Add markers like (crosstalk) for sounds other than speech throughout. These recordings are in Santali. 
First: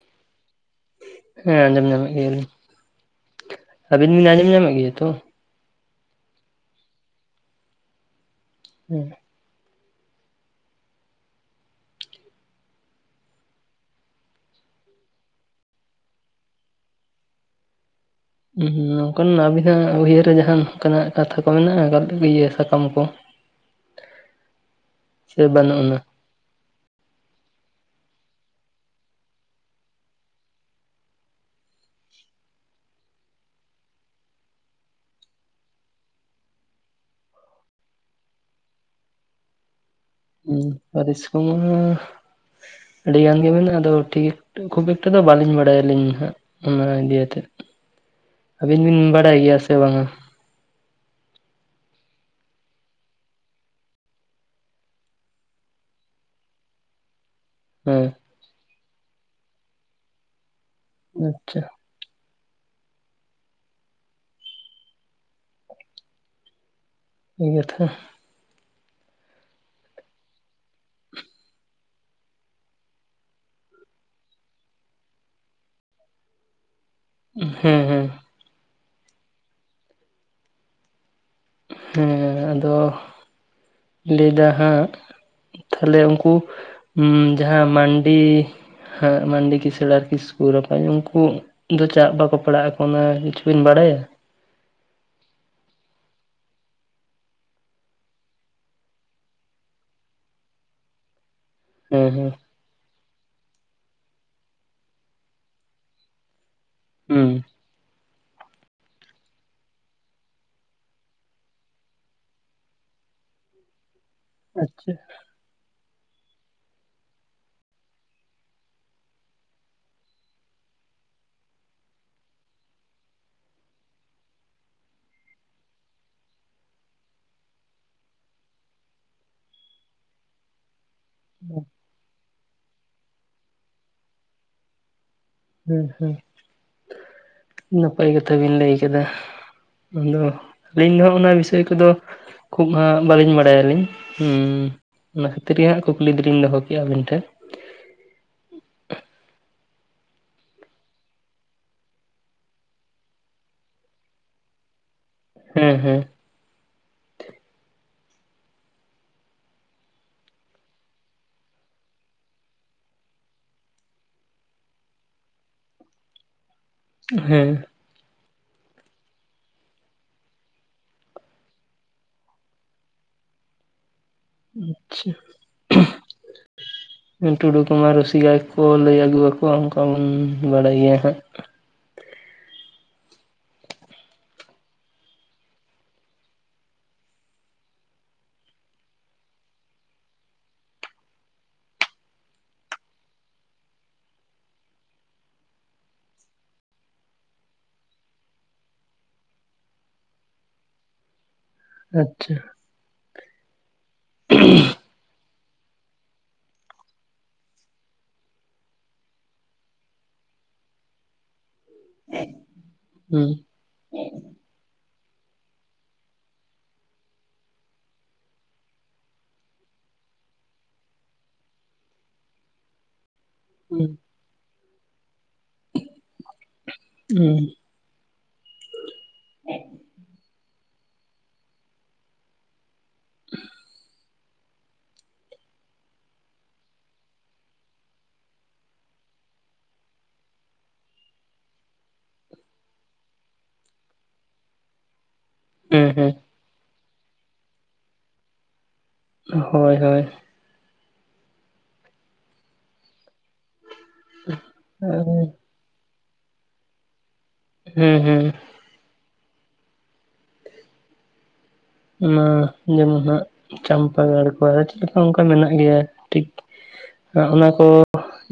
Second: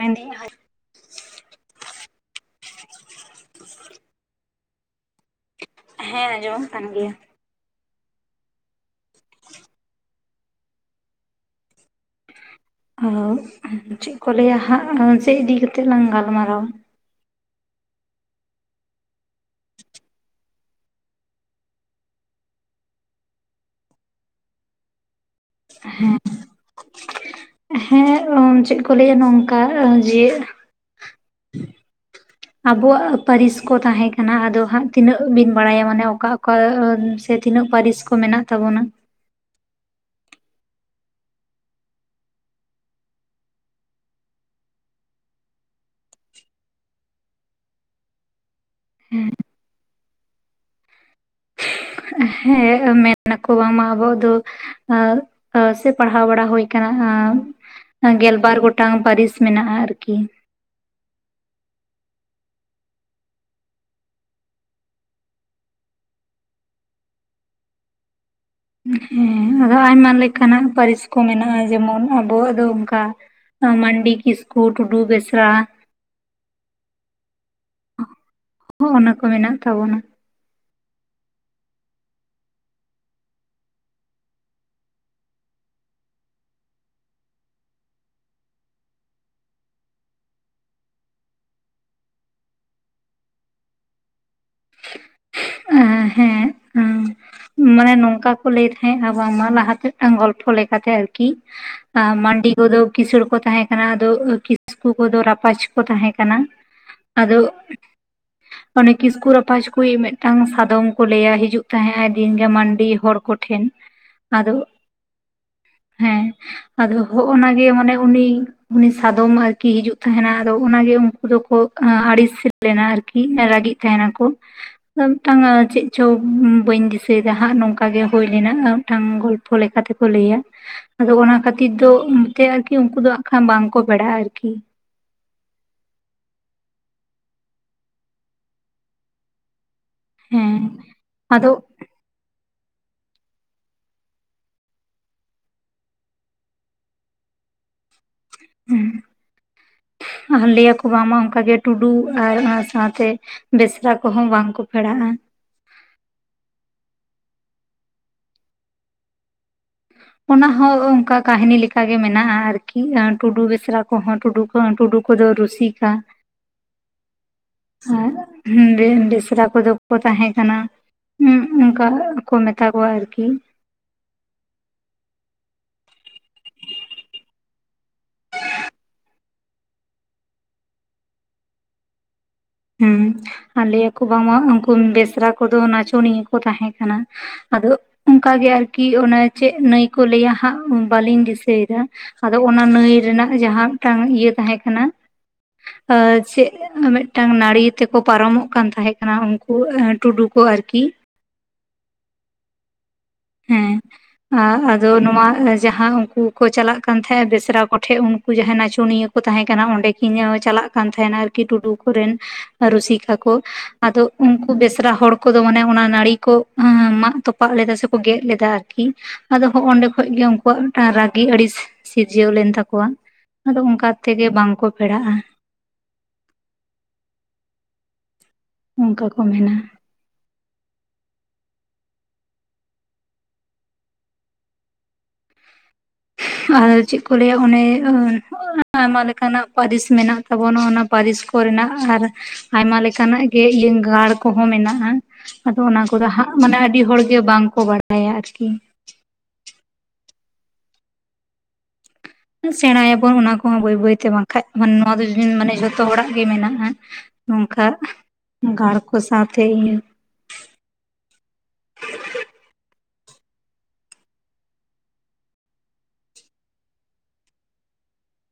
ᱢᱮᱱ ᱫᱤᱧ᱾ (unintelligible) ᱦᱮᱸ ᱟᱸᱡᱚᱢ ᱧᱟᱢᱮᱫ ᱜᱮᱭᱟ ᱞᱤᱧ ᱟᱹᱵᱤᱱ ᱵᱤᱱ ᱟᱸᱡᱚᱢ ᱧᱟᱢᱮᱫ ᱜᱮᱭᱟ ᱛᱚ᱾ ᱦᱮᱸ ᱟᱸᱡᱚᱢ ᱠᱟᱱ ᱜᱮᱭᱟ᱾ ᱦᱩᱸ (inaudible) ᱟᱨ ᱪᱮᱫ ᱠᱚ ᱞᱟᱹᱭᱟ ᱦᱟᱸᱜ ᱪᱮᱫ ᱤᱫᱤ ᱠᱟᱛᱮᱫ ᱞᱟᱝ ᱜᱟᱞᱢᱟᱨᱟᱣᱟᱼ ᱦᱩᱸ ᱱᱚᱝᱠᱟᱱ ᱟᱵᱤᱱᱟᱜ ᱩᱭᱦᱟᱹᱨ ᱨᱮ ᱡᱟᱦᱟᱸ ᱠᱟᱱᱟᱜ ᱠᱟᱛᱷᱟ ᱠᱚ ᱢᱮᱱᱟᱜᱼᱟ ᱤᱭᱟᱹ ᱥᱟᱠᱟᱢ ᱠᱚ᱾ (inaudible) ᱥᱮ ᱵᱟᱹᱱᱩᱜ ᱟᱱᱟ᱾ ᱦᱮᱸ ᱪᱮᱫ ᱠᱚ ᱞᱟᱹᱭᱟ ᱱᱚᱝᱠᱟ ᱡᱮ᱾ ᱟᱵᱚᱣᱟᱜ ᱯᱟᱹᱨᱤᱥ ᱠᱚ ᱛᱟᱦᱮᱸ ᱠᱟᱱᱟ ᱟᱫᱚ ᱦᱟᱸᱜ ᱛᱤᱱᱟᱹᱜ ᱵᱤᱱ ᱵᱟᱲᱟᱭᱟ ᱢᱟᱱᱮ ᱚᱠᱟ ᱚᱠᱟ? ᱚᱠᱟ ᱥᱮ ᱛᱤᱱᱟᱹᱜ ᱯᱟᱹᱨᱤᱥ ᱠᱚ ᱢᱮᱱᱟᱜ ᱛᱟᱵᱚᱱᱟ᱾ ᱦᱩᱸ ᱯᱟᱹᱨᱤᱥ ᱠᱚᱢᱟ᱾ ᱟᱹᱰᱤ ᱜᱟᱱ ᱜᱮ ᱢᱮᱱᱟᱜᱼᱟ ᱟᱫᱚ ᱴᱷᱤᱠ ᱠᱷᱩᱵ ᱮᱠᱴᱟ ᱫᱚ ᱵᱟᱹᱞᱤᱧ ᱵᱟᱲᱟᱭᱟ ᱟᱞᱤᱧ ᱫᱚ ᱦᱟᱸᱜ? ᱚᱱᱟ ᱤᱫᱤᱭ ᱟᱛᱮ᱾ (inaudible) ᱟᱹᱵᱤᱱ ᱵᱤᱱ ᱵᱟᱰᱟᱭ ᱜᱮᱭᱟ ᱥᱮ ᱵᱟᱝᱟ? ᱦᱮᱸ ᱢᱮᱱᱟ ᱠᱚ ᱵᱟᱝᱢᱟ ᱟᱵᱚᱣᱟᱜ ᱫᱚ᱾ (unintelligible) ᱥᱮ ᱯᱟᱲᱦᱟᱣ ᱵᱟᱲᱟ ᱦᱩᱭ ᱟᱠᱟᱱᱟ ᱦᱟᱸᱜ ᱦᱮᱸ ᱜᱮᱞᱵᱟᱨ ᱜᱚᱴᱟᱝ ᱯᱟᱹᱨᱤᱥ ᱢᱮᱱᱟᱜᱼᱟ ᱟᱨᱠᱤ᱾ ᱟᱪᱪᱷᱟ᱾ (unintelligible) ᱦᱮᱸ ᱟᱫᱚ ᱟᱭᱢᱟ ᱞᱮᱠᱟᱱᱟᱜ ᱯᱟᱹᱨᱤᱥ ᱠᱚ ᱢᱮᱱᱟᱜᱼᱟ ᱡᱮᱢᱚᱱ ᱟᱵᱚᱣᱟᱜ ᱫᱚ ᱚᱱᱠᱟ᱾ ᱢᱟᱱᱰᱤ ᱠᱤᱥᱠᱩ ᱴᱩᱰᱩ ᱵᱮᱥᱨᱟ᱾ ᱦᱮᱸ ᱦᱮᱸ᱾ ᱦᱚᱜ ᱚᱱᱟ ᱠᱚ ᱢᱮᱱᱟᱜ ᱛᱟᱵᱚᱱᱟ ᱦᱮᱸ ᱟᱫᱚ ᱞᱟᱹᱭᱫᱟ ᱦᱟᱸᱜ ᱛᱟᱦᱚᱞᱮ ᱩᱱᱠᱩ ᱡᱟᱦᱟᱸ ᱢᱟᱱᱰᱤ ᱦᱮᱸ ᱢᱟᱱᱰᱤ ᱠᱤᱥᱟᱹᱬ ᱟᱨ ᱠᱤᱥᱠᱩ ᱨᱟᱯᱟᱡ ᱩᱱᱠᱩ (unintelligible) ᱪᱟᱜ ᱵᱟᱠᱚ ᱯᱮᱲᱟᱜ ᱟᱠᱚ ᱚᱱᱟ ᱠᱤᱪᱷᱩ ᱵᱤᱱ ᱵᱟᱲᱟᱭᱟ ᱦᱮᱸ ᱦᱮᱸ ᱩᱸ ᱢᱟᱱᱮ ᱱᱚᱝᱠᱟ ᱠᱚ ᱞᱟᱹᱭ ᱛᱟᱦᱮᱸᱜ ᱟ ᱵᱟᱝ ᱢᱟ ᱞᱟᱦᱟ ᱛᱮ ᱜᱚᱞᱯᱚ ᱞᱮᱠᱟ ᱛᱮ ᱟᱨᱠᱤ ᱠᱤ ᱮ ᱦᱮᱸ ᱦᱮᱸ ᱢᱟᱱᱰᱤ᱾ ᱟᱫᱚ ᱠᱤᱥᱬ ᱠᱚ ᱛᱟᱦᱮᱸ ᱠᱟᱱᱟ ᱟᱫᱚ ᱠᱤᱥᱠᱩ ᱠᱚᱫᱚ ᱨᱟᱯᱟᱡᱽ ᱠᱚ ᱛᱟᱦᱮᱸ ᱠᱟᱱᱟ᱾ ᱦᱩᱸ ᱟᱫᱚ ᱚᱱᱮ ᱠᱤᱥᱠᱩ ᱨᱟᱯᱟᱡᱽ ᱠᱩ ᱢᱤᱫᱴᱟᱝ ᱥᱟ᱾ ᱟᱫᱚᱢ ᱠᱚ ᱞᱟᱹᱭᱼᱟ ᱦᱤᱡᱩᱜ ᱛᱟᱦᱮᱸ ᱫᱤᱱ ᱜᱮ ᱢᱟᱱᱰᱤ ᱦᱚᱲ ᱠᱚ ᱴᱷᱮᱱ ᱟᱫᱚ᱾ ᱟᱪᱪᱷᱟ ᱦᱮᱸ ᱟᱫᱚ ᱦᱚᱜᱼᱚ ᱱᱟ ᱜᱮ ᱢᱟᱱᱮ ᱩᱱᱤ᱾ ᱩᱱᱤ ᱥᱟᱫᱚᱢ ᱟᱨᱠᱤ ᱦᱤᱡᱩᱜ ᱛᱟᱦᱮᱱᱟ ᱟᱫᱚ ᱚᱱᱟᱜᱮ ᱩᱱᱠᱩ ᱫᱚᱠᱚ ᱟᱹᱲᱤᱥ᱾ ᱞᱮᱱᱟ ᱟᱨᱠᱤ ᱨᱟᱹᱜᱤᱜ ᱛᱟᱦᱮ ᱱᱟᱠᱚ᱾ ᱴᱟᱝ ᱪᱮᱫ ᱪᱚ ᱵᱟᱹᱧ ᱫᱤᱥᱟᱹᱭᱮᱫᱟ ᱦᱟᱸᱜ ᱱᱚᱝᱠᱟ ᱜᱮ ᱦᱩᱭ ᱞᱮᱱᱟ ᱢᱤᱫᱴᱟᱝ ᱜᱚᱞᱯᱚ ᱞᱮᱠᱟᱛᱮᱠᱚ ᱞᱟᱹᱭᱼᱟ᱾ ᱟᱫᱚ ᱚᱱᱟ ᱠᱷᱟᱹᱛᱤᱨ ᱫᱚ ᱮᱱᱛᱮ ᱟᱨᱠᱤ ᱩᱱᱠᱩ ᱫᱚ ᱟᱷᱟ ᱵᱟᱝᱠᱚ ᱵᱮᱲᱟᱜᱼᱟ ᱟᱨᱠᱤ᱾ ᱦᱮᱸ ᱦᱮᱸ ᱱᱟᱯᱟᱭ ᱠᱟᱛᱷᱟ ᱵᱤᱱ ᱞᱟᱹᱭ ᱠᱟᱫᱟ᱾ ᱟᱫᱚ ᱦᱮᱸ ᱟᱹᱞᱤᱧ ᱫᱚ ᱚᱱᱟ ᱟᱫᱚ ᱵᱤᱥᱚᱭ ᱠᱚᱫᱚ᱾ ᱠᱷᱩᱵ ᱦᱟᱸᱜ ᱵᱟᱹᱞᱤᱧ ᱵᱟᱲᱟᱭᱟᱞᱤᱧ ᱚᱱᱟ ᱠᱷᱟᱹᱛᱤᱨ ᱜᱮ ᱦᱟᱸᱜ ᱠᱩᱠᱞᱤ ᱫᱚᱞᱤᱧ ᱫᱚᱦᱚ ᱠᱮᱫᱼᱟ ᱟᱹᱵᱤᱱ ᱴᱷᱮᱱ᱾ ᱞᱟᱹᱭ ᱟᱠᱚ ᱵᱟᱝᱢᱟ ᱚᱱᱠᱟᱜᱮ ᱴᱩᱰᱩ ᱟᱨ ᱥᱟᱶᱛᱮ᱾ ᱵᱮᱥᱨᱟ ᱠᱚᱦᱚᱸ ᱵᱟᱝ ᱠᱚ ᱯᱷᱮᱲᱟᱜᱼᱟ᱾ ᱦᱮᱸ ᱦᱮᱸ ᱚᱱᱟ ᱦᱚᱸ ᱚᱱᱠᱟ ᱠᱟᱹᱦᱱᱤ ᱞᱮᱠᱟᱟᱜ ᱜᱮ ᱢᱮᱱᱟᱜᱼᱟ ᱟᱨᱠᱤ ᱴᱩᱰᱩ ᱵᱮᱥᱨᱟ ᱠᱚᱦᱚᱸ ᱴᱩᱰᱩ᱾ ᱴᱩᱰᱩ ᱠᱚᱫᱚ ᱨᱩᱥᱤᱠᱟ᱾ ᱦᱮᱸ᱾ ᱟᱸ ᱵᱮᱥᱨᱟ ᱠᱚᱫᱚ ᱠᱚ ᱛᱟᱦᱮᱸ ᱠᱟᱱᱟ᱾ ᱩᱸ ᱚᱝᱠᱟ ᱠᱚ ᱢᱮᱛᱟ ᱠᱚᱣᱟ ᱟᱨᱠᱤ᱾ ᱟᱪᱪᱷᱟ ᱴᱩᱰᱩ ᱠᱩᱢᱟ ᱨᱥᱤᱜᱟᱭ ᱠᱚ ᱞᱟᱹᱭ ᱟᱹᱜᱩᱣᱟᱠᱚᱣᱟ ᱚᱱᱠᱟ ᱵᱚᱱ ᱵᱟᱲᱟᱭ ᱜᱮᱭᱟ ᱦᱟᱸᱜ᱾ ᱦᱩᱸ ᱞᱟᱹᱭ ᱟᱠᱚ ᱵᱟᱝ ᱢᱟ ᱩᱱᱠᱩ ᱵᱮᱥᱨᱟ ᱠᱚᱫᱚ ᱱᱟᱪᱚᱱᱤᱭᱟᱹ ᱠᱚ ᱛᱟᱦᱮᱸ ᱠᱟᱱᱟ᱾ ᱟᱫᱚ ᱚᱱᱠᱟᱜᱮ ᱟᱨᱠᱤ ᱚᱱᱮ ᱪᱮᱫ ᱱᱟᱹᱭ ᱠᱚ ᱞᱟᱹᱭᱟ ᱦᱟᱸᱜ ᱵᱟᱹᱞᱤᱧ ᱫᱤᱥᱟᱹᱭ ᱫᱟ᱾ ᱟᱫᱚ ᱚᱱᱟ ᱱᱟᱹᱭ ᱨᱮᱱᱟᱜ ᱡᱟᱦᱟᱸ ᱢᱤᱫᱴᱟᱝ ᱤᱭᱟᱹ ᱛᱟᱦᱮᱸ ᱠᱟᱱᱟ᱾ ᱪᱮᱫ ᱢᱤᱫᱴᱟᱝ ᱱᱟᱹᱲᱤ ᱛᱮᱠᱚ ᱯᱟᱨᱚᱢᱚᱜ ᱠᱟᱱ ᱛᱟᱦᱮᱸ ᱠᱟᱱᱟ ᱩᱱᱠᱩ ᱴᱩᱰᱩ ᱠᱚ ᱟᱨᱠᱤ᱾ ᱟᱪᱪᱷᱟ ᱦᱮᱸ ᱟᱸ ᱟᱫᱚ ᱱᱚᱣᱟ ᱡᱟᱦᱟᱸ ᱩᱱᱠᱩ ᱠᱚ ᱪᱟᱞᱟᱜ ᱠᱟᱱ ᱛᱟᱦᱮᱸᱫ ᱵᱮᱥᱨᱟ ᱠᱚᱴᱷᱮᱱ ᱩᱱᱠᱩ ᱡᱟᱦᱟᱸᱭ ᱱᱟᱪᱚᱱᱤᱭᱟᱹ᱾ ᱛᱟᱦᱮᱸ ᱠᱟᱱᱟ ᱚᱱᱰᱮ ᱠᱤᱧ ᱪᱟᱞᱟᱜ ᱠᱟᱱ ᱛᱟᱸᱦᱮᱱᱟ ᱟᱨᱠᱤ ᱴᱩᱰᱩ ᱠᱚᱨᱮᱱ ᱨᱩᱥᱤᱠᱟ ᱦᱩᱸ ᱠᱚ᱾ ᱟᱫᱚ ᱩᱱᱠᱩ ᱵᱮᱥᱨᱟ ᱦᱚᱲ ᱠᱚᱫᱚ ᱢᱟᱱᱮ ᱚᱱᱟ ᱱᱟᱹᱲᱤ ᱠᱚ ᱢᱟᱜ ᱛᱚᱯᱟᱜ ᱞᱮᱫᱟ ᱥᱮ᱾ ᱠᱚ ᱜᱮᱫ ᱞᱮᱫᱟ ᱟᱨᱠᱤ᱾ ᱟᱫᱚ ᱦᱚᱸ ᱚᱱᱰᱮ ᱠᱷᱚᱡ ᱜᱮ ᱩᱱᱠᱩᱣᱟᱜ ᱢᱤᱫᱴᱟᱱ ᱨᱟᱹᱜᱤ ᱟᱹᱲᱤ ᱥᱤᱨᱡᱟᱹᱣ ᱞᱮᱱ ᱛᱟᱠᱚᱣᱟ᱾ ᱟᱫᱚ ᱦᱩᱸ ᱚᱱᱠᱟ ᱛᱮᱜᱮ ᱵᱟᱝ ᱠᱚ ᱯᱮᱲᱟᱜᱼᱟ᱾ ᱦᱩᱸ ᱚᱱᱠᱟ ᱠᱚ ᱢᱮᱱᱟ (unintelligible) ᱟᱨ ᱪᱮᱫ ᱠᱚ ᱞᱟᱹᱭᱼᱟ ᱚᱱᱮ ᱟᱭᱢᱟ ᱞᱮᱠᱟᱱᱟᱜ ᱯᱟᱹᱨᱤᱥ ᱢᱮᱱᱟᱜ ᱛᱟᱵᱚᱱᱟ ᱚᱱᱟ᱾ ᱯᱟᱹᱨᱤᱥ ᱠᱚᱨᱮᱱᱟᱜ ᱟᱨ ᱟᱭᱢᱟ ᱞᱮᱠᱟᱱᱟᱜ ᱜᱮ ᱤᱭᱟᱹ ᱜᱟᱲ ᱠᱚᱦᱚᱸ ᱢᱮᱱᱟᱜᱼᱟ᱾ ᱟᱫᱚ ᱚᱱᱟ ᱦᱮᱸ ᱠᱚᱫᱚ ᱦᱮᱸ ᱦᱟᱸᱜ ᱢᱟᱱᱮ ᱟᱹᱰᱤ ᱦᱚᱲ ᱜᱮ ᱵᱟᱝ ᱠᱚ ᱵᱟᱲᱟᱭᱟ ᱟᱨᱠᱤ᱾ ᱦᱳᱭ ᱦᱳᱭ ᱥᱮᱲᱟᱭᱟᱵᱚᱱ ᱚᱱᱟ ᱠᱚᱦᱚᱸ ᱵᱟᱹᱭ ᱵᱟᱹᱭᱛᱮ ᱵᱟᱝ ᱠᱷᱟᱱ ᱱᱚᱣᱟ ᱫᱚ ᱢᱟᱱᱮ ᱡᱷᱚᱛᱚ ᱦᱚᱲᱟᱜ ᱜᱮ ᱢᱮᱱᱟᱜ-ᱟ᱾ ᱱᱚᱝᱠᱟ ᱦᱩᱸ ᱦᱩᱸ ᱜᱟᱲ ᱠᱚ ᱥᱟᱶᱛᱮ ᱤᱧ᱾ ᱚᱱᱟ ᱡᱮᱢᱚᱱ ᱦᱟᱸᱜ ᱪᱟᱢᱯᱟ ᱜᱟᱲ ᱠᱚ ᱟᱨ ᱪᱤ ᱞᱮᱠᱟ ᱚᱱᱠᱟ ᱢᱮᱱᱟᱜ ᱜᱮᱭᱟ ᱴᱷᱤᱠ ᱚᱱᱟ ᱠᱚ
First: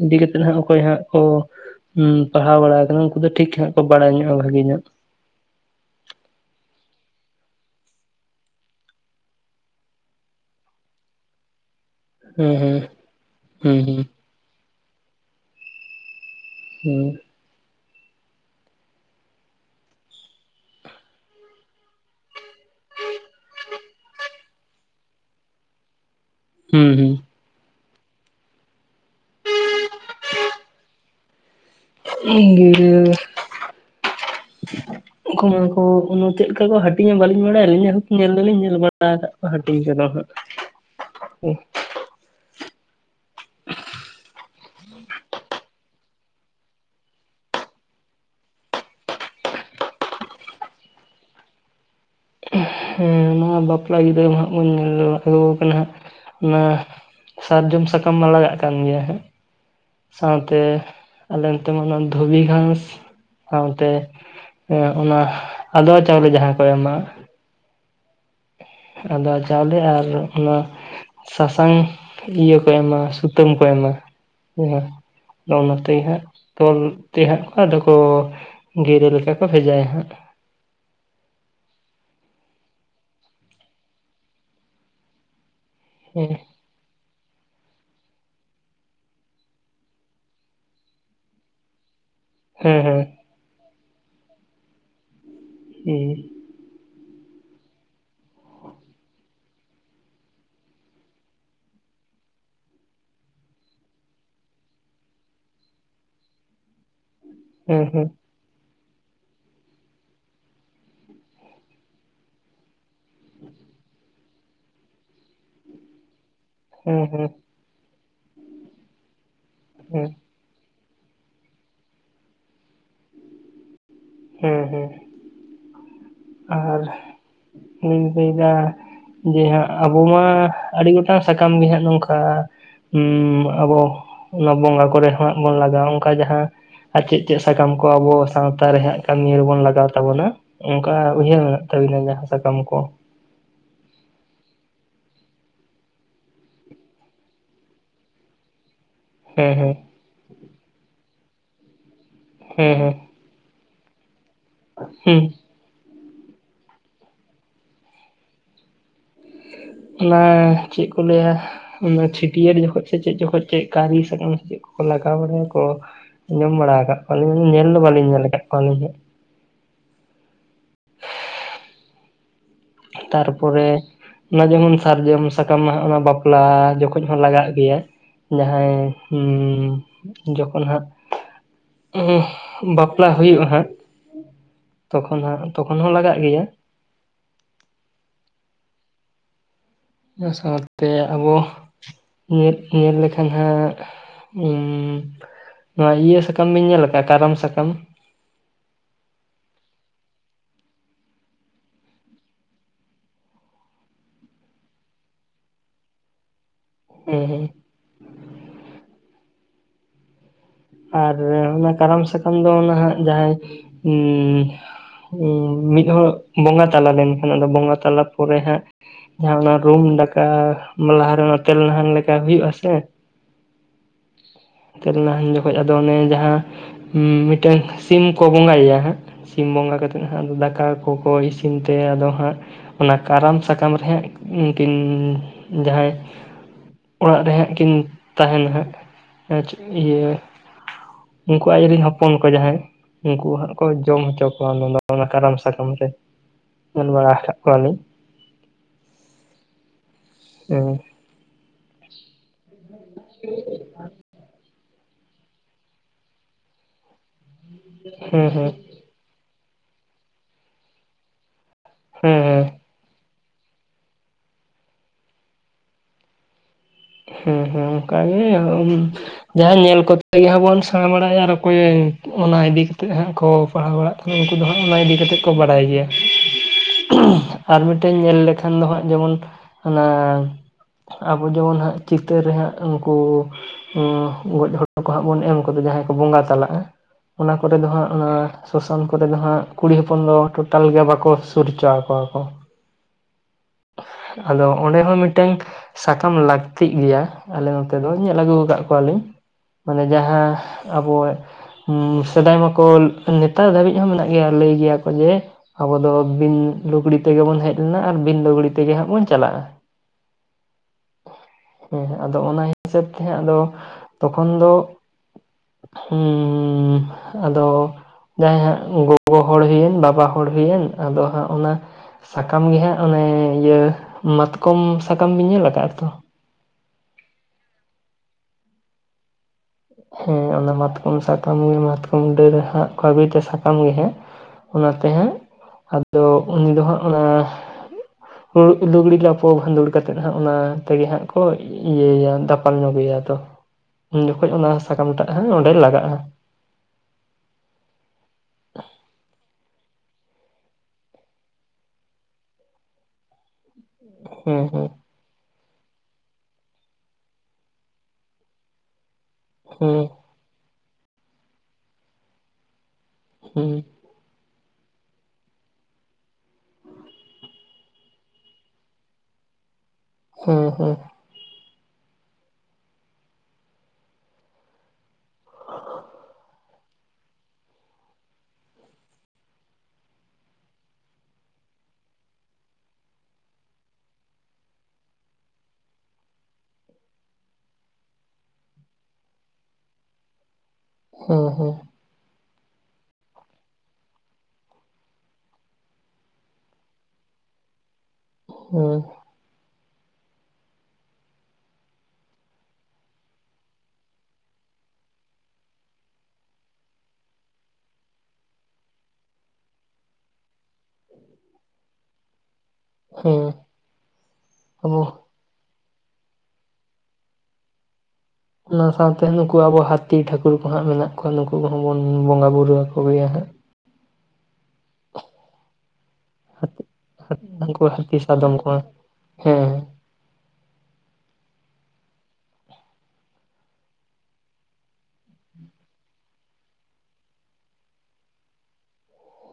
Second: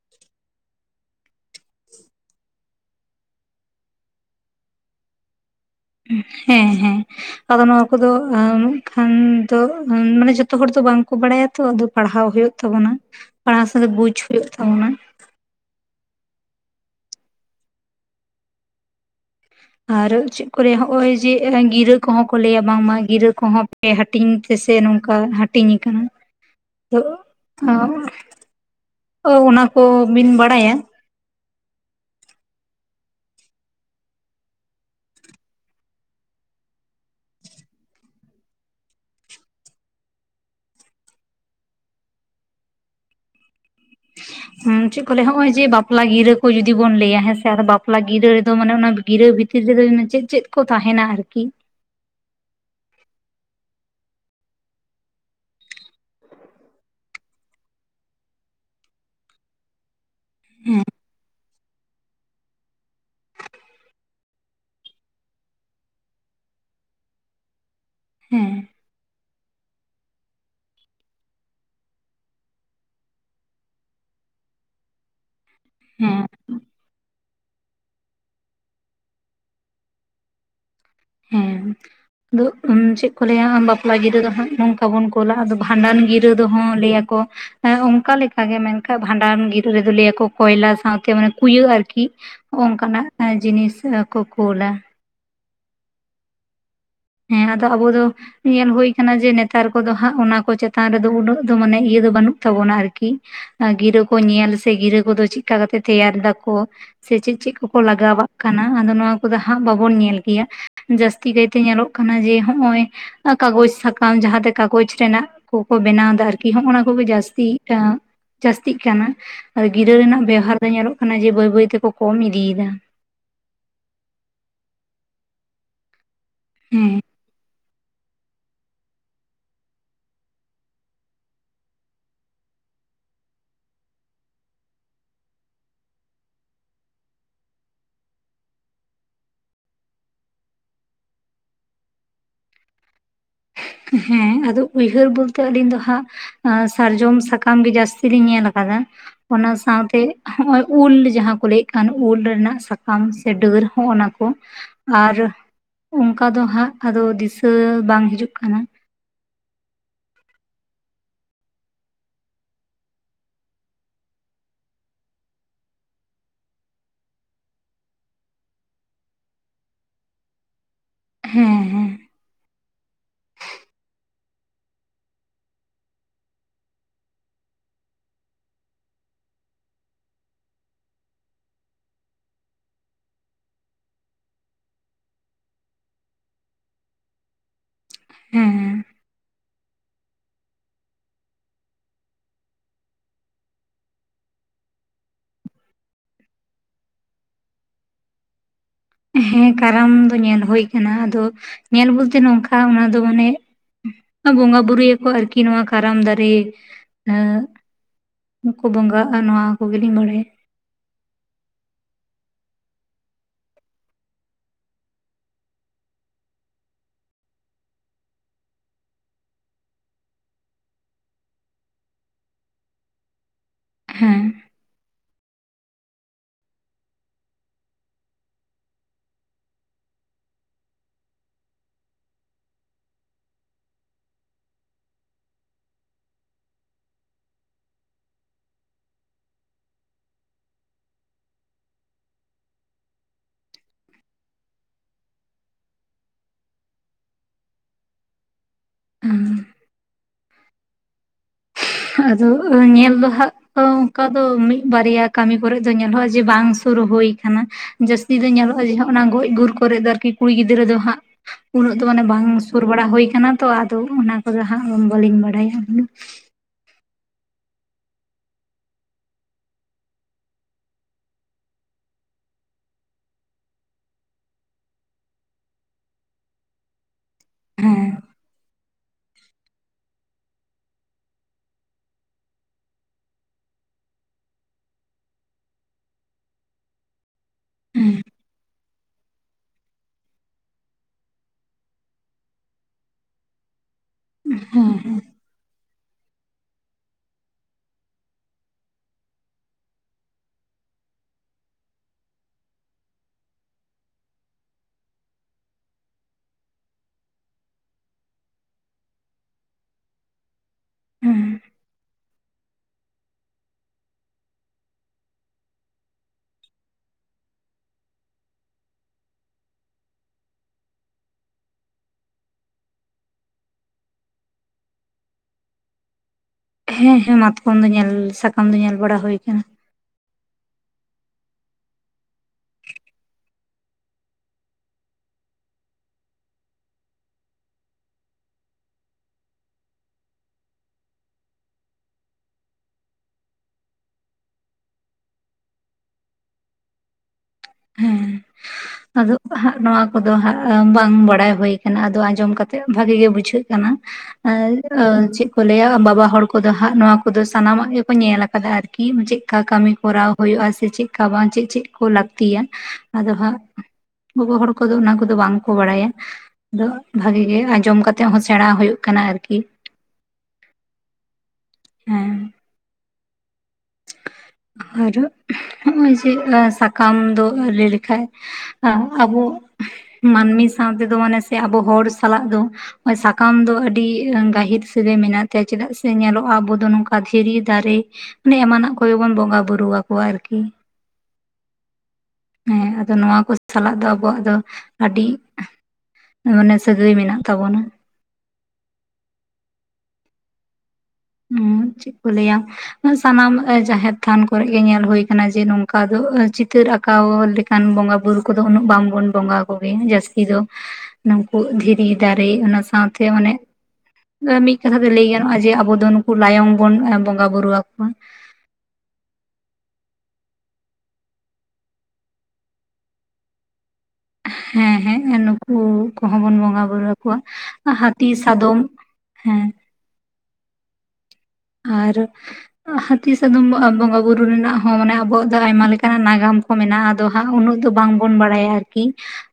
ᱤᱫᱤ ᱠᱟᱛᱮᱫ ᱦᱟᱸᱜ ᱚᱠᱚᱭ ᱦᱟᱸᱜ ᱠᱚ ᱩᱸ ᱯᱟᱲᱦᱟᱣ ᱵᱟᱲᱟᱣ ᱟᱠᱟᱱᱟ ᱩᱱᱠᱩ ᱫᱚ ᱴᱷᱤᱠ ᱜᱮ ᱦᱟᱸᱜ ᱠᱚ ᱵᱟᱲᱟᱭ ᱧᱚᱜ-ᱟ ᱵᱷᱟᱜᱮ ᱧᱚᱜ ᱦᱮᱸ ᱦᱮᱸ ᱟᱫᱚ ᱱᱚᱣᱟ ᱠᱚᱫᱚ ᱦᱟᱢ ᱠᱷᱟᱱ ᱫᱚ ᱢᱟᱱᱮ ᱡᱚᱛᱚ ᱦᱚᱲ ᱫᱚ ᱵᱟᱝᱠᱚ ᱵᱟᱲᱟᱭᱟ ᱛᱚ ᱟᱫᱚ ᱯᱟᱲᱦᱟᱣ ᱦᱩᱸ ᱦᱩᱭᱩᱜ ᱦᱩᱸ ᱛᱟᱵᱚᱱᱟ ᱯᱟᱲᱦᱟᱣ ᱥᱟᱶ ᱦᱩᱸ ᱵᱩᱡᱽ ᱦᱩᱭᱩᱜ ᱛᱟᱵᱚᱱᱟ ᱦᱩᱸ ᱟᱨᱚ ᱪᱮᱫ ᱠᱚᱨᱮ ᱦᱚᱜ-ᱚᱭ ᱡᱮ ᱜᱤᱨᱟᱹ ᱠᱚᱦᱚᱸ ᱠᱚ ᱞᱟᱹᱭᱟ ᱵᱟᱝᱢᱟ ᱜᱤᱨᱟᱹ ᱠᱚᱦᱚᱸ ᱯᱮ ᱦᱟᱹᱴᱤᱧ ᱛᱮᱥᱮ ᱱᱚᱝᱠᱟ ᱦᱟᱹᱴᱤᱧ ᱟᱠᱟᱱᱟ ᱦᱩᱸ ᱦᱩᱸ ᱚᱱᱟ ᱠᱚᱵᱤᱱ ᱵᱟᱲᱟᱭᱟ ᱤᱭᱟᱹ (inaudible) ᱠᱷᱩᱢᱟ. ᱠᱩ ᱩᱱᱩ ᱪᱮᱫ ᱞᱮᱠᱟ ᱠᱚ ᱦᱟᱹᱴᱤᱧᱟ ᱵᱟᱹᱞᱤᱧ ᱵᱟᱲᱟᱭᱟ ᱟᱹᱞᱤᱧ ᱟᱨᱠᱤ ᱧᱮᱞ ᱫᱚᱞᱤᱧ ᱧᱮᱞ ᱵᱟᱲᱟ ᱟᱠᱟᱫ ᱠᱚᱣᱟ ᱦᱟᱹᱴᱤᱧ ᱠᱚᱫᱚ ᱦᱟᱸᱜ (inaudible) (unintelligible) ᱩᱸ ᱪᱮᱫ ᱠᱚ ᱞᱟᱹᱭ ᱦᱚᱜ-ᱚᱭ ᱡᱮ ᱵᱟᱯᱞᱟ ᱜᱤᱨᱟᱹ ᱠᱚ ᱡᱩᱫᱤ ᱵᱚᱱ ᱞᱟᱹᱭᱟ ᱦᱮᱸᱥᱮ ᱵᱟᱯᱞᱟ ᱜᱤᱨᱟᱹ ᱫᱚ ᱢᱟᱱᱮ ᱚᱱᱟ ᱜᱤᱨᱟᱹ ᱵᱷᱤᱛ ᱛᱤᱨ ᱨᱮᱫᱚ ᱪᱮᱫ ᱪᱮᱫ ᱠᱚ ᱛᱟᱦᱮᱱᱟ ᱟᱨᱠᱤ (unintelligible) ᱦᱮᱸ ᱱᱚᱣᱟ ᱵᱟᱯᱞᱟ ᱜᱤᱨᱟᱹ ᱦᱟᱸᱜ ᱵᱚᱱ ᱧᱮᱞ ᱟᱹᱜᱩ ᱠᱟᱱᱟ ᱦᱟᱸᱜ ᱚᱱᱟ ᱥᱟᱨᱡᱚᱢ ᱥᱟᱠᱟᱢ ᱢᱟ ᱞᱟᱜᱟᱜ ᱠᱟᱱ ᱜᱮᱭᱟ ᱦᱮᱸ ᱥᱟᱶᱛᱮ ᱦᱮᱸ ᱟᱞᱮ ᱱᱚᱛᱮ ᱢᱟᱱᱮ ᱱᱟᱜ ᱫᱷᱩᱵᱤ ᱜᱷᱟᱥ ᱥᱟᱶᱛᱮ ᱮᱸ ᱚᱱᱟ ᱟᱫᱽᱣᱟ ᱪᱟᱣᱞᱮ ᱡᱟᱦᱟᱸ ᱠᱚ ᱮᱢᱟ ᱦᱮᱸ ᱟᱫᱽᱣᱟ ᱪᱟᱣᱞᱮ ᱟᱨ ᱚᱱᱟ ᱥᱟᱥᱟᱝ ᱤᱭᱟᱹ ᱠᱚ ᱮᱢᱟ ᱥᱩᱛᱟᱹᱢ ᱠᱚ ᱮᱢᱟ (unintelligible) ᱫᱚ ᱚᱱᱟ ᱛᱮᱜᱮ ᱦᱟᱸᱜ ᱦᱮᱸ ᱛᱚᱞ ᱛᱮ ᱦᱟᱸᱜ ᱠᱚ ᱟᱫᱚ ᱠᱚ ᱜᱤᱨᱟᱹ ᱞᱮᱠᱟ ᱠᱚ ᱵᱷᱮᱡᱟᱭᱟ ᱦᱟᱸᱜ ᱦᱮᱸ ᱟᱫᱚ ᱪᱮᱫ ᱠᱚ ᱞᱟᱹᱭᱟ ᱵᱟᱯᱞᱟ ᱜᱤᱨᱟᱹ ᱫᱚ ᱦᱟᱸᱜ ᱱᱚᱝᱠᱟ ᱵᱚᱱ ᱠᱳᱞᱟ ᱟᱫᱚ ᱵᱷᱟᱸᱰᱟᱱ ᱜᱤᱨᱟᱹ ᱫᱚᱦᱚᱸ ᱞᱟᱹᱭᱟᱠᱚ ᱚᱱᱠᱟ ᱞᱮᱠᱟᱜᱮ ᱢᱮᱱᱠᱷᱟᱱ ᱵᱷᱟᱸᱰᱟᱱ ᱜᱤᱨᱟ‌. ᱨᱮᱫᱚ ᱞᱟᱹᱭ ᱟᱠᱚ ᱠᱚᱭᱞᱟ ᱥᱟᱶᱛᱮ ᱢᱟᱱᱮ ᱠᱩᱭᱟᱹ ᱟᱨᱠᱤ ᱦᱮᱸ ᱦᱮᱸ ᱦᱮᱸ ᱚᱱᱠᱟᱱᱟᱜ ᱡᱤᱱᱤᱥ ᱠᱚ ᱠᱩᱞᱟ ᱩ ᱦᱮᱸ ᱟᱫᱚ ᱟᱵᱚ ᱫᱚ ᱧᱮᱞ ᱦᱳᱭ ᱠᱟᱱᱟ ᱡᱮ ᱱᱮᱛᱟᱨ ᱠᱚᱫᱚ ᱦᱟᱸᱜ ᱚᱱᱟ ᱠᱚ ᱪᱮᱛᱟᱱ ᱨᱮᱫᱚ ᱩᱱᱟᱹᱜ ᱫᱚ ᱢᱟᱱᱮ ᱤᱭᱟᱹ ᱫᱚ ᱵᱟᱹᱱᱩᱜ ᱛᱟᱵᱚᱱᱟ ᱟᱨᱠᱤ ᱜᱤᱨᱟᱹ ᱠᱚ ᱧᱮᱞ ᱥᱮ ᱜᱤᱨᱟᱹ ᱠᱚᱫᱚ ᱪᱮᱫᱠᱟ ᱠᱟᱛᱮ ᱛᱮᱭᱟᱨ ᱫᱟᱠᱚ ᱥᱮ ᱪᱮᱫ ᱪᱮᱫ ᱠᱚᱠᱚ ᱦᱮᱸ ᱦᱮᱸ ᱦᱮᱸ ᱞᱟᱜᱟᱣᱟᱜ ᱠᱟᱱᱟ ᱟᱫᱚ ᱱᱚᱣᱟ ᱠᱚᱫᱚ ᱦᱟᱸᱜ ᱵᱟᱵᱚᱱ ᱧᱮᱞ ᱜᱮᱭᱟ ᱡᱟᱹᱥᱛᱤ ᱠᱟᱭᱛᱮ ᱧᱮᱞᱚᱜ ᱠᱟᱱᱟ ᱡᱮ ᱦᱚᱜ-ᱚᱭ ᱠᱟᱜᱚᱡᱽ ᱥᱟᱠᱟᱢ ᱡᱟᱦᱟᱸᱛᱮ ᱠᱟᱜᱚᱡᱽ ᱨᱮᱱᱟᱜ ᱠᱚᱠᱚ ᱵᱮᱱᱟᱣ ᱫᱟ ᱟᱨᱠᱤ ᱠᱤ ᱦᱚᱜ ᱚᱱᱟ ᱠᱚᱜᱮ ᱡᱟ. ᱦᱮᱸ ᱥᱛᱤᱜ ᱠᱟ ᱡᱟᱹᱥᱛᱤᱜ ᱠᱟᱱᱟ ᱟᱨ ᱜᱤᱨᱟᱹ ᱦᱮᱸ ᱨᱮᱱᱟᱜ ᱵᱮᱣᱦᱟᱨ ᱫᱚ ᱧᱮᱞᱚᱜ ᱠᱟᱱᱟ ᱡᱮ ᱵᱟᱹᱭ ᱵᱟᱹᱭ ᱛᱮᱠᱚ ᱠᱚᱢ ᱤᱫᱤᱭᱮᱫᱟ ᱦᱮᱸ ᱦᱮᱸ ᱟᱨ ᱦᱮᱸ ᱤᱧᱤᱧ ᱞᱟᱹᱭᱫᱟ ᱡᱮ ᱦᱟᱸᱜ ᱟᱵᱚ ᱢᱟ ᱟᱹᱰᱤ ᱜᱚᱴᱟᱝ ᱥᱟᱠᱟᱢ ᱜᱮ ᱦᱟᱸᱜ ᱱᱚᱝᱠᱟ ᱩᱸ ᱟᱵᱚ ᱚᱱᱟ ᱵᱚᱸᱜᱟ ᱠᱚᱨᱮ ᱦᱚᱸᱜ ᱵᱚᱱ ᱞᱟᱜᱟᱣᱟ ᱚᱱᱠᱟ ᱡᱟᱦᱟᱸ ᱟᱨ ᱪᱮᱫ ᱪᱮᱫ ᱥᱟᱠᱟᱢ ᱠᱚ ᱟᱵᱚ ᱥᱟᱶᱛᱟ ᱨᱮ ᱦᱟᱸᱜ ᱠᱟᱹᱢᱤ ᱨᱮᱵᱚᱱ ᱞᱟᱜᱟᱣ ᱛᱟᱵᱚᱱᱟ ᱠᱟ ᱩᱭᱦᱟᱹᱨ ᱢᱮᱱᱟᱜ ᱛᱟᱹᱵᱤᱱᱟ ᱡᱟᱦᱟᱸ ᱥᱟᱠᱟᱢ ᱠᱚ ᱦᱮᱸ ᱟᱫᱚ ᱩᱭᱦᱟᱹᱨ ᱵᱚᱞᱛᱮ ᱟᱹᱞᱤᱧ ᱫᱚ ᱦᱟᱸᱜ ᱟᱸ ᱥᱟᱨᱡᱚᱢ ᱥᱟᱠᱟᱢ ᱜᱮ ᱡᱟᱹᱥᱛᱤ ᱞᱤᱧ ᱧᱮᱞ ᱟᱠᱟᱫᱟ, ᱚᱱᱟ ᱦᱮᱸ ᱦᱮᱸ ᱥᱟᱶᱛᱮ ᱦᱚᱜ-ᱚᱭ ᱩᱞ ᱡᱟᱦᱟᱸ ᱠᱚ ᱞᱟᱹᱭᱮᱫ ᱠᱟᱱ ᱩᱞ ᱨᱮᱱᱟᱜ ᱦᱮᱸ ᱦᱮᱸ ᱥᱟᱠᱟᱢ ᱥᱮ ᱰᱟᱹᱨ ᱦᱚᱸᱜ ᱚᱱᱟ, ᱠᱚ ᱟᱨ ᱦᱩᱸ ᱚᱱᱠᱟ ᱫᱚ ᱦᱟᱸᱜ ᱟᱫᱚ ᱫᱤᱥᱟᱹ ᱵᱟᱝ ᱦᱤᱡᱩᱜ ᱠᱟᱱᱟ, ᱚᱱᱟ ᱪᱮᱫ ᱠᱚ ᱞᱟᱹᱭᱟ ᱼᱼ ᱚᱱᱟ ᱪᱷᱟᱹᱴᱭᱟᱹᱨ ᱡᱚᱠᱷᱚᱡ ᱥᱮ ᱪᱮᱫ ᱡᱚᱠᱷᱚᱡ ᱪᱮᱫ ᱠᱟᱹᱨᱤ ᱥᱟᱠᱟᱢ ᱥᱮ ᱪᱮᱫ ᱠᱚ ᱞᱟᱜᱟᱣ ᱵᱟᱲᱟᱭᱟᱠᱚ, ᱟᱡᱚᱢ ᱵᱟᱲᱟ ᱠᱟᱜ ᱠᱳᱣᱟᱞᱤᱧ ᱧᱮᱞ ᱫᱚ ᱵᱟᱞᱤᱧ ᱧᱮᱞ ᱠᱟᱜ ᱠᱚᱣᱟ ᱟᱞᱤᱧ ᱦᱚᱸ ᱦᱮᱸ ᱛᱟᱨᱯᱚᱨᱮᱼᱼ ᱚᱱᱟ ᱡᱮᱢᱚᱱ ᱥᱟᱨᱡᱚᱢ ᱥᱟᱠᱟᱢ ᱢᱟ ᱦᱟᱸᱜ ᱚᱱᱟ ᱵᱟᱯᱞᱟ ᱡᱚᱠᱷᱚᱡ ᱦᱚᱸ ᱞᱟᱜᱟᱜ ᱜᱮᱭᱟ, ᱡᱟᱦᱟᱸᱭ ᱩᱸ ᱡᱚᱠᱷᱚᱱ ᱦᱟᱸᱜᱼᱼ ᱵᱟᱯᱞᱟ ᱦᱩᱭᱩᱜᱼᱟ ᱦᱟᱹᱜ ᱛᱚᱠᱷᱚᱱ ᱦᱟᱸᱜ ᱛᱚᱠᱷᱚᱱ ᱦᱚᱸ ᱞᱟᱜᱟᱜ ᱜᱮᱭᱟ, ᱦᱩᱸ ᱦᱩᱸ ᱚᱱᱟ ᱥᱟᱶᱛᱮ ᱟᱵᱚᱼᱼ ᱧᱮᱞ ᱧᱮᱞ ᱞᱮᱠᱷᱟᱱ ᱦᱟᱸᱜ ᱩᱸᱻ ᱱᱚᱣᱟ ᱤᱭᱟᱹ ᱥᱟᱠᱟᱢ ᱵᱤᱱ ᱧᱮᱞ ᱠᱟᱜᱼᱟ ᱠᱟᱨᱟᱢ ᱥᱟᱠᱟᱢ, ᱦᱮᱸ ᱠᱟᱨᱟᱢ ᱫᱚ ᱧᱮᱞ ᱦᱳᱭ ᱠᱟᱱᱟ ᱟᱫᱚ ᱧᱮᱞ ᱵᱚᱞᱛᱮ ᱱᱚᱝᱠᱟ ᱚᱱᱟ ᱫᱚ ᱢᱟᱱᱮᱼᱼ, ᱵᱚᱸᱜᱟ ᱵᱩᱨᱩᱭᱟᱠᱚ ᱟᱨᱠᱤ ᱱᱚᱣᱟ ᱠᱟᱨᱟᱢ ᱫᱟᱨᱮ, ᱮᱸ (inaudible) ᱠᱚ ᱵᱚᱸᱜᱟ ᱟᱜᱼᱟ ᱱᱚᱣᱟ ᱠᱚᱜᱮᱞᱤᱧ ᱵᱟᱲᱟᱭᱟ, ᱟᱨ ᱚᱱᱟ ᱠᱟᱨᱟᱢ ᱥᱟᱠᱟᱢ ᱫᱚ ᱱᱟᱦᱟᱜ ᱡᱟᱦᱟᱸᱭ ᱩᱸᱻ ᱢᱤᱫ ᱦᱚᱲ ᱵᱚᱸᱜᱟ ᱛᱟᱞᱟ ᱞᱮᱱᱠᱷᱟᱱ ᱟᱫᱚ ᱵᱚᱸᱜᱟ ᱛᱟᱞᱟ ᱯᱚᱨᱮ ᱦᱟᱸᱜ, ᱡᱟᱦᱟᱸ ᱚᱱᱟ ᱨᱩᱢ ᱰᱟᱠᱟᱣ ᱞᱟᱦᱟᱨᱮ ᱚᱱᱟ ᱛᱮᱞ ᱱᱟᱦᱟᱱ ᱞᱮᱠᱟ ᱦᱩᱭᱩᱜᱼᱟ ᱥᱮ ᱦᱮᱸ ᱛᱮᱞ ᱱᱟᱦᱟᱱ ᱡᱚᱠᱷᱚᱡ ᱟᱫᱚ ᱚᱱᱮ ᱡᱟᱦᱟᱸ ᱢᱤᱫᱽᱴᱟᱹᱝ ᱥᱤᱢ ᱠᱚ ᱵᱚᱸᱜᱟᱭᱮᱭᱟ ᱦᱟᱸᱜ, ᱥᱤᱢ ᱵᱚᱸᱜᱟ ᱠᱟᱛᱮᱫ ᱦᱟᱸᱜ ᱟᱫᱚ ᱫᱟᱠᱟ ᱠᱚᱠᱚ ᱤᱥᱤᱱ ᱛᱮ ᱟᱫᱚ ᱦᱟᱸᱜ, ᱚᱱᱟ ᱠᱟᱨᱟᱢ ᱥᱟᱠᱟᱢ ᱨᱮ ᱦᱟᱜ ᱩᱱᱠᱤᱱ ᱡᱟᱦᱟᱸᱭᱼᱼ ᱚᱲᱟᱜ ᱨᱮ ᱦᱟᱸᱜ ᱠᱤᱱ ᱛᱟᱦᱮᱸᱱᱟ ᱦᱟᱸᱜ, (inaudible) ᱤᱭᱟᱹ ᱩᱱᱠᱩ ᱟᱡᱨᱤᱱ ᱦᱚᱯᱚᱱ ᱠᱚ ᱡᱟᱦᱟᱸᱭ ᱩᱱᱠᱩ ᱦᱟᱸᱜ ᱠᱚ ᱡᱚᱢ ᱦᱚᱪᱚ ᱠᱚᱣᱟ ᱚᱱᱟ ᱠᱟᱨᱟᱢ ᱥᱟᱠᱟᱢ ᱨᱮ, ᱢᱮᱱ ᱵᱟᱲᱟ ᱠᱟᱜ ᱠᱚᱣᱟᱞᱤᱧ, (inaudible) ᱮᱸ ᱟᱫᱚ ᱧᱮᱞ ᱫᱚ ᱦᱟᱜ ᱚᱱᱠᱟ ᱫᱚ ᱢᱤᱫᱽ ᱵᱟᱨᱭᱟ᱾ ᱠᱟᱹᱢᱤ ᱠᱚᱨᱮᱫ ᱫᱚ ᱧᱮᱞᱚᱜᱼᱟ ᱡᱮ ᱵᱟᱝ ᱥᱩᱨ ᱦᱩᱭ ᱠᱟᱱᱟ ᱡᱟᱹᱥᱛᱤ ᱦᱮᱸ ᱫᱚ ᱦᱮᱸ ᱧᱮᱞᱚᱜᱼᱟ ᱡᱮ ᱚᱱᱟ ᱜᱚᱡ ᱜᱩᱨᱼᱼ ᱠᱚᱨᱮ ᱫᱚ ᱟᱨᱠᱤ ᱠᱩᱲᱤ ᱜᱤᱫᱽᱨᱟᱹ ᱫᱚ ᱦᱟᱸᱜ ᱩᱱᱟᱹᱜ ᱫᱚ ᱢᱟᱱᱮ ᱦᱮᱸ ᱵᱟᱝ ᱦᱮᱸ ᱥᱳᱨ ᱵᱟᱲᱟ ᱦᱩᱭ ᱠᱟᱱᱟ ᱛᱚ ᱟᱫᱚ ᱚᱱᱟ ᱠᱚᱫᱚ ᱦᱟᱸᱜ ᱵᱟᱹᱞᱤᱧ ᱵᱟᱲᱟᱭᱟ ᱦᱩᱸ ᱦᱩᱸ ᱚᱱᱠᱟᱜᱮ ᱦᱩ᱾ ᱡᱟᱦᱟᱸ ᱧᱮᱞ ᱠᱚᱛᱮ ᱜᱮ ᱦᱟᱸᱜ ᱵᱚᱱ ᱥᱮᱬᱟ ᱵᱟᱲᱟᱭᱟ ᱟᱨ ᱚᱠᱚᱭ ᱚᱱᱟ ᱤᱫᱤ ᱠᱟᱛᱮ ᱦᱟᱸᱜ ᱠᱚ ᱯᱟᱲᱦᱟᱣ ᱵᱟᱲᱟᱜᱼᱟ, ᱩᱱᱠᱩ ᱫᱚ ᱦᱟᱸᱜ ᱚᱱᱟ ᱤᱫᱤ ᱠᱟᱛᱮᱫ ᱠᱚ ᱵᱟᱲᱟᱭ ᱜᱮᱭᱟ, (unintelligible) ᱟᱨ ᱢᱤᱫᱽᱴᱮᱱ ᱧᱮᱞ ᱞᱮᱠᱷᱟᱱ ᱫᱚ ᱦᱟᱸᱜ ᱡᱮᱢᱚᱱ ᱚᱱᱟ ᱟᱵᱚ ᱡᱮᱢᱚᱱ ᱦᱟᱸᱜ ᱪᱤᱛᱟᱹᱨ ᱨᱮ ᱦᱟᱸᱜ ᱩᱱᱠᱩ, ᱮᱸ ᱜᱚᱡ ᱦᱚᱲ ᱠᱚ ᱦᱟᱸᱜ ᱵᱚᱱ ᱮᱢ ᱠᱚᱫᱚ ᱡᱟᱦᱟᱸᱭ ᱠᱚ ᱵᱚᱸᱜᱟ ᱛᱟᱞᱟᱜᱼᱟ ᱚᱱᱟ ᱠᱚᱨᱮ ᱫᱚ ᱦᱟᱸᱜ ᱚᱱᱟ ᱥᱚᱥᱟᱱ ᱠᱚᱨᱮ ᱫᱚ ᱦᱟᱸᱜ ᱠᱩᱲᱤ ᱦᱚᱯᱚᱱ ᱫᱚ ᱴᱳᱴᱟᱞ ᱜᱮ ᱵᱟᱠᱚ ᱥᱩᱨ ᱦᱚᱪᱚ ᱟᱠᱚᱣᱟᱠᱚ, (unintelligible) ᱟᱫᱚ ᱦᱮᱸ ᱚᱸᱰᱮ ᱦᱚᱸ ᱢᱤᱫᱽᱴᱟᱹᱝ ᱥᱟᱠᱟᱢ ᱞᱟ ᱛᱤᱜ ᱜᱮᱭᱟ, ᱟᱞᱮ ᱱᱚᱛᱮ ᱫᱚ ᱧᱮᱞ ᱟᱹᱜᱩ ᱟᱠᱟᱫ ᱠᱚᱣᱟᱞᱤᱧ ᱢᱟᱱᱮ ᱡᱟᱦᱟᱸ ᱟᱵᱚᱭ ᱩᱸᱻ ᱥᱮᱫᱟᱭ ᱢᱟᱠᱚ ᱱᱮᱛᱟᱨ ᱫᱷᱟᱹᱵᱤᱡ ᱦᱚᱸ ᱢᱮᱱᱟᱜ ᱜᱮᱭᱟ, ᱞᱟᱹᱭ ᱜᱮᱭᱟ ᱠᱚ ᱡᱮ ᱟᱵᱚ ᱫᱚ ᱵᱤᱱ ᱞᱩᱜᱽᱲᱤ ᱛᱮᱜᱮ ᱵᱚᱱ ᱦᱮᱡ ᱞᱮᱱᱟ, ᱟᱨ ᱵᱤᱱ ᱞᱩᱜᱽᱲᱤ ᱛᱮᱜᱮ ᱦᱟᱸᱜ ᱵᱚᱱ ᱪᱟᱞᱟᱜᱼᱟ᱾ ᱦᱩᱸ᱾ ᱦᱮᱸ ᱟᱫᱚ ᱚᱱᱟ ᱦᱤᱥᱟᱹᱵᱽ ᱛᱮ ᱦᱟᱸᱜ ᱟᱫᱚ ᱛᱚᱠᱷᱚᱱ ᱫᱚ ᱦᱩᱸᱻ ᱟᱫᱚ ᱡᱟᱦᱟᱸᱭ ᱦᱟᱸᱜ ᱜᱚᱜᱚ ᱦᱚᱲ ᱦᱩᱭᱮᱱ ᱵᱟᱵᱟ ᱦᱚᱲ ᱦᱩᱭᱮᱱ ᱟᱫᱚ ᱦᱟᱸᱜ ᱚᱱᱟ ᱥᱟᱠᱟᱢ ᱜᱮ ᱦᱟᱸᱜ ᱚᱱᱮ ᱤᱭᱟᱹ ᱢᱟᱛᱠᱚᱢ ᱥᱟᱠᱟᱢ ᱵᱤᱱ ᱧᱮᱞ ᱟᱠᱟᱫᱼᱟ ᱛᱚ? ᱦᱮᱸ ᱦᱮᱸ ᱢᱟᱛᱠᱚᱢ ᱫᱚ ᱧᱮᱞ ᱥᱟᱠᱟᱢ ᱫᱚ ᱧᱮᱞ ᱵᱟᱲᱟ ᱦᱳᱭ ᱠᱟᱱᱟ᱾ ᱦᱮᱸ ᱚᱱᱟ ᱢᱟᱛᱠᱚᱢ ᱥᱟᱠᱟᱢ ᱜᱮ, ᱢᱟᱛᱠᱚᱢ ᱰᱟᱹᱨ ᱦᱟᱸᱜ ᱟᱹᱜᱩᱭ ᱛᱮ ᱥᱟᱠᱟᱢ ᱜᱮ ᱦᱟᱸᱜ ᱚᱱᱟᱛᱮ ᱦᱟᱸᱜ ᱟᱫᱚ ᱩᱱᱤ ᱫᱚ ᱦᱟᱸᱜ ᱚᱱᱟ ᱦᱳ ᱞᱩᱜᱽᱲᱤ ᱞᱟᱯᱚ ᱵᱷᱟᱺᱫᱩᱲ ᱠᱟᱛᱮᱫ ᱦᱟᱸᱜ ᱚᱱᱟ ᱛᱮᱜᱮ ᱦᱟᱸᱜ ᱠᱚ ᱤᱭᱟᱹᱭᱼᱭᱟ ᱫᱟᱯᱟᱞ ᱧᱚᱜᱮᱭᱟ ᱛᱚ, ᱩᱱ ᱡᱚᱠᱷᱚᱡ ᱚᱱᱟ ᱥᱟᱠᱟᱢ ᱴᱟᱜ ᱦᱟᱸᱜ ᱚᱸᱰᱮ ᱞᱟᱜᱟᱜᱼᱟ᱾ ᱦᱮᱸᱻ᱾ ᱟᱫᱚ ᱦᱟᱸᱜ ᱱᱚᱣᱟ ᱠᱚᱫᱚ ᱦᱟᱸᱜ ᱵᱟᱝ ᱵᱟᱲᱟᱭ ᱦᱳᱭ ᱟᱠᱟᱱᱟ, ᱟᱫᱚ ᱟᱸᱡᱚᱢ ᱠᱟᱛᱮ ᱵᱷᱟᱜᱮ ᱜᱮ ᱵᱩᱡᱷᱟᱹᱜ ᱠᱟᱱᱟ ᱦᱮᱸ ᱦᱮᱸ (unintelligible) ᱪᱮᱫ ᱠᱚ ᱞᱟᱹᱭᱟ ᱵᱟᱵᱟ ᱦᱚᱲ ᱠᱚᱫᱚ ᱦᱟᱸᱜ ᱱᱚᱣᱟ ᱠᱚᱫᱚ ᱥᱟᱱᱟᱢᱟᱜ ᱜᱮᱠᱚ ᱧᱮᱞ ᱟᱠᱟᱫᱟ ᱟᱨᱠᱤ, ᱪᱮᱫ ᱠᱟ ᱠᱟᱹᱢᱤ ᱦᱮᱸ ᱠᱚᱨᱟᱣ ᱦᱳᱭᱳᱜᱼᱟ ᱥᱮ ᱪᱮᱫ ᱠᱟ ᱵᱟᱝ ᱪᱮᱫ ᱪᱮᱫ ᱠᱚ ᱞᱟᱹᱠᱛᱤᱭᱟ? ᱟᱫᱚ ᱦᱟᱸᱜ ᱦᱮᱸ ᱜᱚᱜᱚ ᱦᱚᱲ ᱠᱚᱫᱚ ᱚᱱᱟ ᱠᱚᱫᱚ ᱵᱟᱝ ᱠᱚ ᱵᱟᱲᱟᱭᱟ᱾ ᱟᱫᱚ ᱵᱷᱟᱜᱮ ᱜᱮ ᱟᱸᱡᱚᱢ ᱠᱟᱛᱮᱜ ᱦᱚᱸ ᱥᱮᱬᱟ ᱦᱩᱭᱩᱜ ᱠᱟᱱᱟ ᱟᱨᱠᱤ᱾ ᱦᱮᱸ ᱦᱮᱸ᱾ ᱦᱮᱸ᱾ ᱟᱨ ᱦᱚᱸᱜᱼᱚᱭ ᱡᱮ ᱚᱱᱟ ᱥᱟᱠᱟᱢ ᱫᱚ ᱞᱟᱹᱭ ᱞᱮᱠᱷᱟᱡ ᱟᱼᱟᱵᱚ ᱢᱟᱹᱱᱢᱤ ᱥᱟᱶ ᱛᱮᱫᱚ ᱢᱟᱱᱮ ᱥᱮ ᱟᱵᱚ ᱦᱚᱲ ᱥᱟᱞᱟᱜ ᱫᱚ ᱥᱟᱠᱟᱢ ᱫᱚ ᱟᱹᱰᱤ ᱜᱟᱹᱦᱤᱨ ᱥᱟᱹᱜᱟᱹᱭ ᱢᱮᱱᱟᱜ ᱛᱟᱭᱟ, ᱪᱮᱫᱟᱜ ᱥᱮ ᱧᱮᱞᱚᱜᱼᱟ ᱟᱵᱚ ᱫᱚ ᱱᱚᱝ ᱠᱟ ᱫᱷᱤᱨᱤ ᱫᱟᱨᱮᱹ ᱢᱟᱱᱮ ᱮᱢᱟᱱᱟᱜ ᱠᱚᱜᱮ ᱵᱚᱱ ᱵᱚᱸᱜᱟ ᱵᱩᱨᱩ ᱟᱠᱚᱣᱟ ᱟᱨᱠᱤ᱾ ᱦᱮᱸ ᱦᱮᱸ᱾ ᱦᱮᱸ ᱟᱫᱚ ᱱᱚᱣᱟ ᱠᱚ ᱥᱟᱞᱟᱜ ᱫᱚ ᱟᱵᱚᱣᱟᱜ ᱫᱚ ᱟᱹᱰᱤ ᱢᱟᱱᱮ ᱥᱟᱹᱜᱟᱹᱭ ᱢᱮᱱᱟᱜ ᱛᱟᱵᱚᱱᱟ᱾ ᱦᱮᱸ᱾ ᱦᱩᱸ ᱪᱮᱫ ᱠᱚ ᱞᱟᱹᱭᱟ? ᱥᱟᱱᱟᱢ ᱡᱟᱦᱮᱨ ᱛᱷᱟᱱ ᱠᱚᱨᱮᱫ ᱜᱮ ᱧᱮᱞ ᱦᱳᱭ ᱠᱟᱱᱟ ᱡᱮ ᱱᱚᱝᱠᱟ ᱫᱚ ᱪᱤᱛᱟᱹᱨ ᱟ ᱠᱟᱣ ᱞᱮᱠᱟᱱ ᱵᱚᱸᱜᱟ ᱵᱩᱨᱩ ᱠᱚᱫᱚ ᱩᱱᱟᱹᱜ ᱵᱟᱝ ᱵᱚᱱ ᱵᱚᱸᱜᱟ ᱟᱠᱚ ᱜᱮᱭᱟ ᱡᱟᱹᱥᱛᱤ ᱫᱚ᱾ ᱱᱩᱝᱠᱩ ᱫᱷᱤᱨᱤ ᱫᱟᱨᱮᱹ ᱚᱱᱟ ᱥᱟ ᱥᱟᱶᱛᱮ ᱦᱮᱸ ᱢᱟᱱᱮ ᱢᱤᱫ ᱠᱟᱛᱷᱟ ᱟᱵᱚ ᱛᱮ ᱞᱟᱹᱭ ᱜᱟᱱᱚᱜᱼᱟ ᱡᱮ ᱟᱫᱚ ᱱᱩᱠᱩ ᱞᱟᱭᱚᱝ ᱵᱚᱱ ᱵᱚᱸᱜᱟᱼᱵᱩᱨᱩ ᱟᱠᱚᱣᱟ ᱾ ᱚᱱᱟ ᱥᱟᱶᱛᱮ ᱱᱩᱠᱩ ᱟᱵᱚ ᱦᱟᱹᱛᱤ ᱴᱷᱟᱹᱠᱩᱨ ᱠᱚ ᱦᱟᱸᱜ ᱢᱮᱱᱟᱜ ᱠᱚᱣᱟ, ᱱᱩᱠᱩ ᱠᱚᱦᱚᱸ ᱵᱚᱱ ᱵᱚᱸᱜᱟ ᱵᱩᱨᱩ ᱟᱠᱚ ᱜᱮᱭᱟ ᱦᱟᱸᱜ᱾ ᱦᱮᱸ ᱦᱮᱸ ᱱᱩᱠᱩ ᱠᱚᱦᱚᱸ ᱵᱚᱱ ᱵᱚᱸᱜᱟ ᱵᱩᱨᱩ ᱟᱠᱚᱣᱟ, ᱩᱱᱠᱩ ᱦᱟᱹᱛᱤ ᱠᱚ ᱥᱟᱫᱚᱢ ᱦᱮᱸ ᱦᱮᱸ ᱟᱨ ᱦᱟᱹᱛᱤ ᱥᱟᱫᱚᱢ ᱵᱚᱸᱜᱟ ᱵᱩᱨᱩ ᱨᱮᱱᱟᱜ ᱦᱚᱸ ᱢᱟᱱᱮ ᱟᱵᱚᱣᱟᱜ ᱫᱚ ᱟᱭᱢᱟ ᱞᱮᱠᱟᱱᱟᱜ ᱱᱟᱜᱟᱢ ᱠᱚ ᱢᱮᱱᱟᱜᱼᱟ ᱟᱫᱚ ᱦᱟᱸᱜ ᱩᱱᱟᱹᱜ ᱫᱚ ᱵᱟᱝ ᱵᱚᱱ ᱵᱟᱲᱟᱭᱟ ᱟᱨᱠᱤ,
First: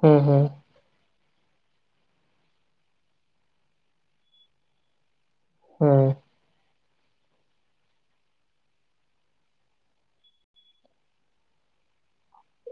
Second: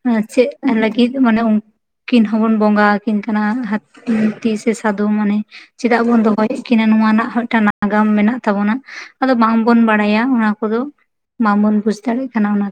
ᱦᱮᱸ ᱟᱨ ᱦᱮᱸ ᱪᱮᱫ ᱞᱟᱹᱜᱤᱫ ᱢᱟᱱᱮ ᱩᱱᱠᱤᱱ ᱦᱚᱸᱵᱚᱱ ᱵᱚᱸᱜᱟ ᱟᱹᱠᱤᱱ ᱠᱟᱱᱟ, ᱦᱟᱹᱛᱤ ᱥᱮ ᱥᱟᱫᱚᱢ ᱢᱟᱱᱮ ᱪᱮᱫᱟᱜ ᱦᱮᱸ ᱵᱚᱱ ᱫᱚᱦᱚᱭ ᱠᱤᱱᱟ ᱱᱚᱣᱟ ᱨᱮᱱᱟᱜ ᱦᱚᱸ ᱢᱤᱫ ᱴᱟᱝ ᱱᱟᱜᱟᱢ ᱢᱮᱱᱟᱜ ᱛᱟᱵᱚᱱᱟ ᱟᱫᱚ ᱵᱟᱝᱵᱚᱱ ᱵᱟᱲᱟᱭᱟ ᱚᱱᱟ ᱠᱚᱫᱚ ᱵᱟᱝᱵᱚᱱ ᱵᱩᱡᱽ ᱫᱟᱲᱮᱭᱟᱜ ᱠᱟᱱᱟ ᱚᱱᱟ